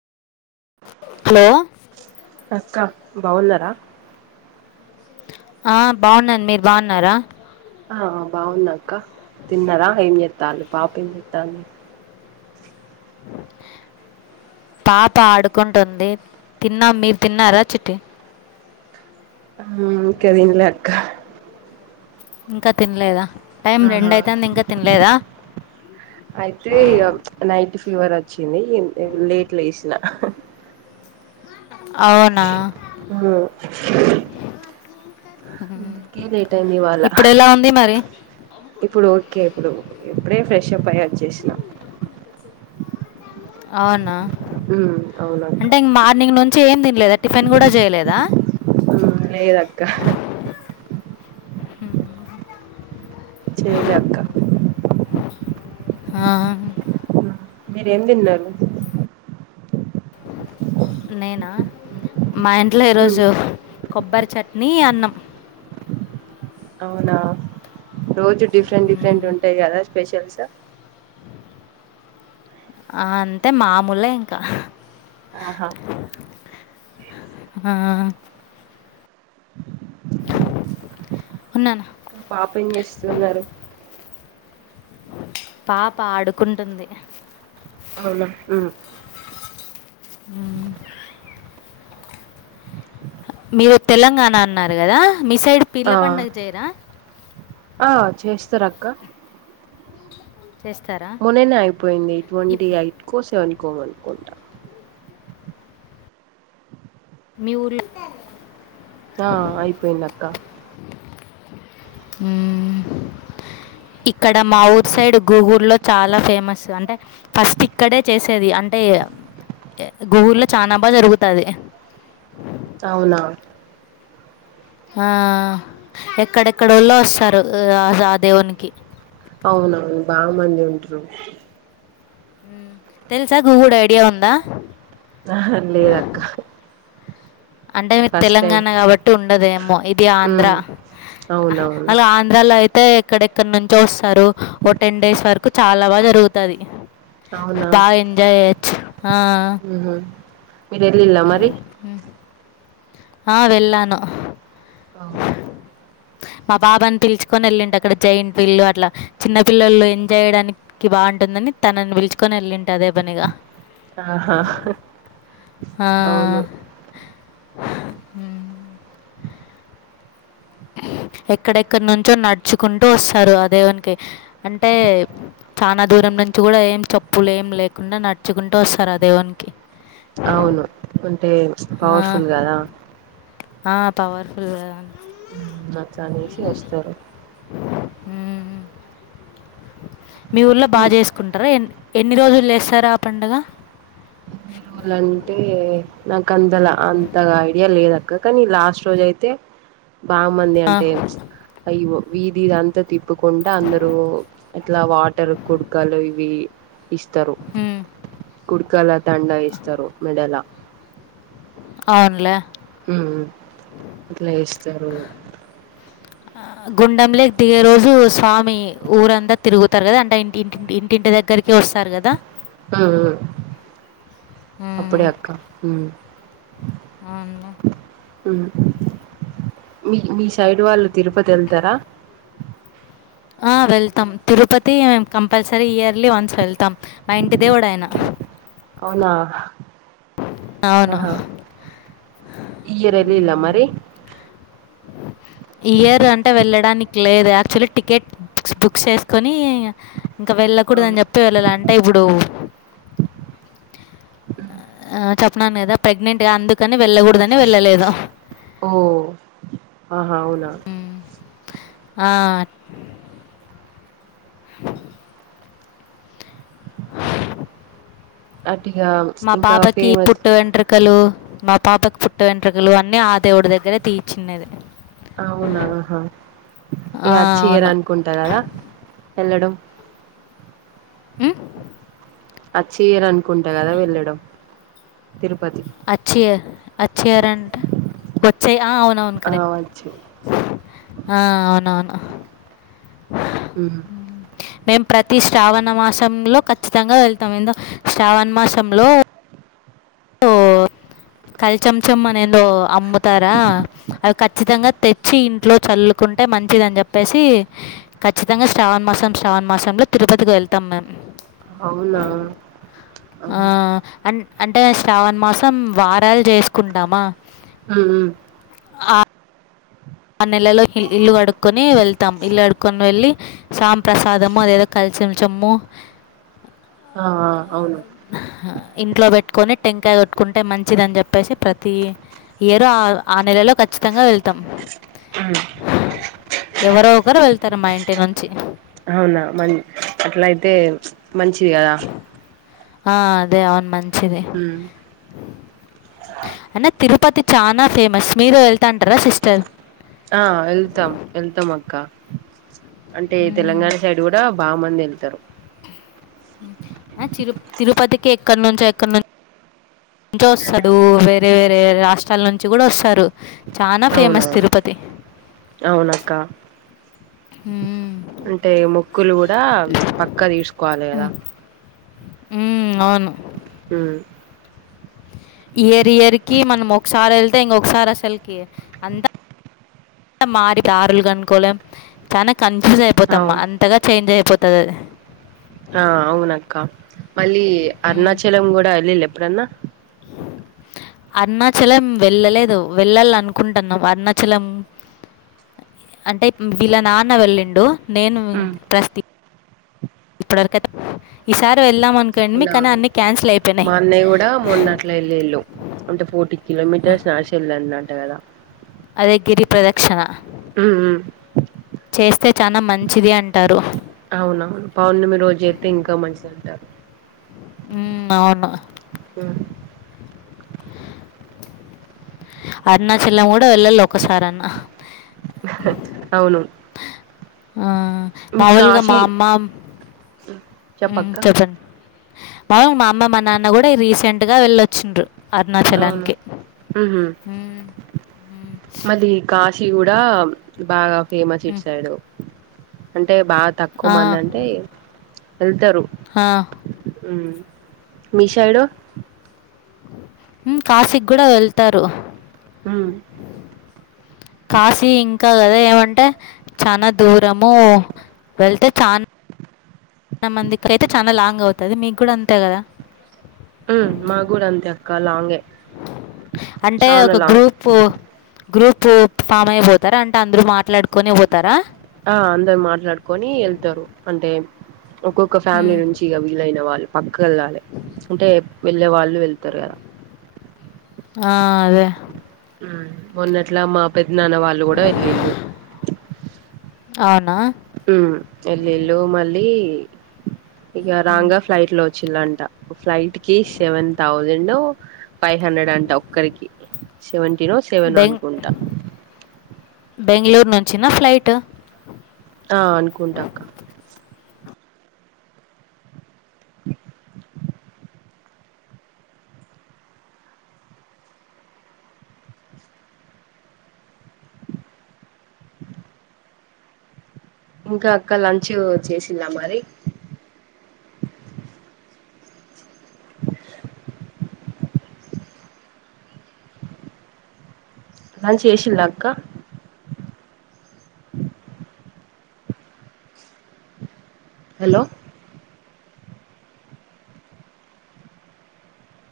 Hello అక్క బావున్నరా ఆ బా ఉన్నాన్ మీరు బా ఉన్నారా ఆ బా ఉన్న అక్క తిన్నరా ఏం జేత్తాలు పాప ఏం జేత్తాంది పాప ఆడుకుంటుంది తిన్నాం మీరు తిన్నారా చిట్టి హ్మ్ ఇంక దిన్లే అక్క ఇంక తిన్లేదా టైం రెండు ఆహా అయితాంది ఇంక తిన్లేదా అయితే ఇగ నైట్ ఫీవర్ ఒచ్చింది లేట్ లేశ్న అవునా హూ అందుకే లేట్ అయింది ఇవాళ ఇప్పుడు ఎలా ఉంది మరి ఇప్పుడు ఓకే ఇప్పుడు ఇప్పుడే ఫ్రెష్ అప్ అయ్ ఒచ్చేశ్న అవునా మ్మ్ అవునక్క అంటే ఇన్ మార్నింగ్ నుంచి ఏం దిన్లేదా టిఫిన్ గూడ జేయలేదా లేదక్క హూ హు చేయలే అక్క ఆ మీరేం దిన్నరు నేన మా ఇంట్లో మ్మ్ ఈరోజు కొబ్బరి చట్నీ అన్నం అవునా రోజు డిఫరెంట్ డిఫరెంట్ ఉంటాయి కదా స్పెషల్స్ ఆ అంటే మాముూలే ఇంకా ఆహా ఆ [unintelligible] ఇంక పాపం ఎం చేస్తున్నారు పాప ఆడుకుంటుంది అవునా హు మీరు తెలంగాణ అన్నారు కదా మీ సైడ్ ఆ పీర్ల పండగ చేయర ఆ చేస్తరక్క చేస్తార మొన్ననే అయిపోయింది ట్వంటీ ఎయిట్కో సెవెన్కో అనుకుంట మీ ఊరుల్లో హ అయిపోయింది అక్క హు ఇక్కడ మా ఊర్ సైడ్ గూగుర్ల్లో చాల ఫేమస్ అంటే ఫస్ట్ ఇక్కడే చేసేది అంటే గూగుర్ల్లో చనా బాగ జరుగుతది [inaudible] అవున ఆ ఎక్కడెక్కడోలో వస్తారు ఆ దేవుడికి అవునవును [unintelligible] మంది ఉంటారు తెలుసా గూగుడు ఐడియా ఉందా అహ లేదక్క అంటే మీరు ఫస్ట్ టైం తెలంగాణ కాబట్టి ఉండదేమో ఇది ఆంధ్ర ఉమ్ అవునవును అలా ఆంధ్రాలో ఐ అయితే ఎక్కడెక్కడ నుంచో వస్తారు ఓ టెన్ డేస్ వరకు చాలా బాగా జరుగుతది అవునా బాగ ఎంజాయ్ చెయ్యొచ్చు ఆ మేరెల్లిల మరి ఆ వెళ్ళను [inaudible] మా బావని పిలుచుకొని వెళ్ళింటి అక్కడ జైంట్ [unintelligible] అట్ల చిన్న పిల్లలు ఎంజాయ్ చేయడానికి బాగుంటుందని తనని పిలుచుకొని వెళ్ళింటి అదే పనిగ ఆహా అవును ఆ ఎక్కడెక్కడి నుంచో నడుచుకుంటూ వస్తారు అదేవునికి అంటే చాల దూరం నుంచి కూడా ఏం చెప్పులు ఏం లేకుండా నడుచుకుంటూ వస్తారు ఆ దేవునికి అవును అంటే పవర్ఫుల్ కదా ఆ పవర్ఫుల్ అట్ల అనేసి వస్తారు మీ ఊర్లో బా చేస్ ఎ ఎన్ని రోజులు చేస్తారు ఆ పండుగ వల్ల అంటే నాకు అంత అంత ఐడియా లేదు కానీ లాస్ట్ రోజ అయితే బాగా మంది అంటే అదిగో వీదిదంతా తిప్పుకుంటూ అందరూ అట్లా వాటర్ కుడ్కాలు ఇవి ఇస్తరు హ కుడ్కాల దండ వేస్తారు మెడలా అవునులే ఉమ్ అట్లా చేస్తారో గుండెం లోకి దిగే రోజు స్వామి ఊరంతా తిరుగుతారు కదా అంటే ఇంటి ఇంటింటి దగ్గరికి వస్తారు కదా ఉమ్ అప్పుడే అక్క ఊ అవును మీ మీ సైడ్ వాళ్ళు తిరుపతి వెళ్తారా ఆ వెళ్తాం తిరుపతి మే కంపల్సరీ ఇయర్లీ వన్స్ వెళ్తాం మా ఇంటిదేవుడు ఆయన అవునా అవును. ఆహా ఈ ఇయర్ ఎల్లిల్లా మరి ఈ ఇయర్ అంటే వెళ్ళడానికి లేదు యాక్చువల్లీ టికెట్ బుక్ చేసుకొని ఇంకా ఆ. వెళ్ళకూడదు అని చెప్తె వెళ్ళలా అంటే ఇప్పుడు ఆ చెప్పాను కదా ప్రెగ్నెంట్ అందుకని వెళ్ళకూడదని వెళ్ళలేదు ఓ ఆహా అవునా ఆ! [unintelligible] హ అంటే ఇక మా పాపకి ఈ పుట్టువేంట్రు మా పాపకి పుట్ట వెంట్రకలు అన్ని ఆ దేవుడి దగ్గరే తీప్పించినది అవునా ఆహా ఇక ఆ! అచేఇయర్ అవును. అనుకుంటా కదా వెళ్ళడం ఉ అచే ఇయరనుకుంటా కదా వెళ్ళడం తిరుపతి అచ్యియర్ అచేఇయర్ రంటే వచ్చే ఆ అవున అవును ఆ కరెక్ట్ వచ్చు ఆ అవునవును ఉ హు మేము ప్రతి శ్రావణ మాసంలో కఖచ్చితంగా వెళ్తాము ఎందో శ్రావణ మాసంలో కలిశ్వం చెబ్బు అని ఏందో అమ్ముతారా అవి ఖచ్చితంగా తెచ్చి ఇంట్లో చల్లుకుంటే మంచిది అని చెప్పేసి ఖచ్చితంగా శ్రావణ మాసం శ్రావణ మాసంలో తిరుపతికి వెళ్తాం మేము అవునా ఆ మ్మ్ అ అంటే శ్రావణ్ మాసం వారాలు చేసుకుంటామా ఉహు ఉ ఆ నెలలో ఇల్లు కడుకొని వెళ్తాం ఇల్లు కడుకొని వెళ్ళి సాం ప్రసాదము అదేదో కలిశ్వం చెబ్బు ఆ అవును ఇంట్లో పెట్టుకొని టెంకాయ కొట్టుకుంటే మంచిదని చెప్పేసి ప్రతీ ఇయరూ ఆ ఆ నెలలో కఖచ్చితంగా వెళ్తాం మ్మ్ ఎవరో ఒకరు వెళ్తారు మా ఇంటి నుంచి అవునా మన్ అట్లా అయితే మంచిగా ఆ అదే అవున్ మంచిది మ్మ్ అన్న తిరుపతి చానా ఫేమస్ మీరు ఎళ్తా అంటారా సిస్టర్ ఆ ఎళ్తాం ఎళ్తాం అక్క అంటే తెలంగాణ సైడ్ గుడా బా మందెళ్తరు తిరు తిరుపతికి ఎక్కడ్నుంచో ఎక్కడ్ను ంచో వస్తాడు వేరే వేరే రాష్ట్రాల నుంచి గుడా వస్సరు చానా ఫేమస్ అవునవును తిరుపతి అవునక్క ఉం అంటే మొక్కులు గుడా పక్కా దీస్కోవాలి గదా ఉమ్ అవును ఉ ఇయర్ ఇయర్ కి మనం ఒక్సార్ ఎళ్తే ఇంగొక్సార్ అసల్కి అంతా మారి దారుల్ గన్కోలేం చాన కన్ఫ్యూజ్ అయిపోతమ్మా అవును అంతగా చేంజ్ అయిపోతద్ అది ఆ అవునక్క మళ్ళీ హ్మ్. అరుణాచలం గుడా ఎళ్ళిళ్ళ ఎప్పుడన్నా హమ్ అరుణాచలం వెళ్ళలేదు వెళ్ళాల్ అనుకుంటన్నాం అరుణాచలం అంటే వీళ్ళ నాన్న వెళ్ళిండు నేను ప్రస్తి ఇప్పడివరకతే ఈసారి వెళ్ళాం అనుకోనిమి అవునా కానీ అన్ని క్యాన్సిల్ అయ్ మా అన్నయ్య గుడా మొన్న అట్ల ఎళ్ళిళ్ళు అంటే ఫోర్టీ కిలోమీటర్స్ నడిశి ఎళ్ళాళ్ అంట గదా అదే గిరి ప్రదక్షణ ఉమ్ ఉ చేస్తే చానా మంచిది అంటారు అవున పౌర్ణమి రోజైతే ఇంకా మంచిదంటారు ఉమ్ అవును ఉ అరుణాచలం గుడా వెళ్ళాల్ ఒకసారన్న అవును ఆ మీకు మామూల్గా మా కాశీ అమ్మ ఉమ్ చెప్పక్క ఉ చెప్పండ్ అవున్ మా అమ్మ మా నాన్న గుడా రీసెంట్ గా వెళ్ళొచ్చిండ్రు. అవున అరుణాచలానికి ఉహూ మళ్ళీ కాశీ గుడా బాగా ఫేమస్ ఇట్ సైడు అంటే బా తక్కువ్ మందంటే ఎళ్తరు హా ఉమ్ మీ సైడు ఉమ్ కాసిక్ గుడా వెళ్తారు ఉమ్ కాసీ ఇంకా అదే ఏమంటే చానా దూరము వెళ్తే చాన్ న మందికైతే చాన లాంగ్ అవుతది మీక్ గుడా అంతే గదా మాగుడా అంతే అక్క లాంగే అంటే చానా ఒక లాంగ్ గ్రూప్ పు గ్రూపు ఫామ్ అయిపోతారా అంటే అంద్రు మాట్లాడుకొనే పొతరా ఆ అందరు మాట్లాడుకొని ఎళ్తరు అంటే ఒక్కొక్క ఫ్యామిలీ నుంచి ఇగ వీలైన వాళ్ళు పక్కేళ్ళాలి అంటే వెళ్ళే వాళ్ళు వెళ్తారు గదా ఆ అదే మొన్నట్లా మా పెద్ద నాన్న వాళ్ళు కూడా వెళ్లిళ్ళు అవునా ఉ ఎల్లిల్లు మళ్ళీ ఇగ రాంగ ఫ్లైట్ లో వచ్చిలాంట ఫ్లైట్ కి సెవెన్ థౌజండ్ ఫైవ్ హండ్రెడ్ అంట ఒక్కరికి సెవెంటీనో సెవెనో బెం అనుకుంటా బెంగళూరు నుంచి న ఫ్లైట్ ఆ అనుకుంట అక్క ఇంకా అక్క లంచ్ చేసిర మరి లంచ్ చేసిరాక్క హలో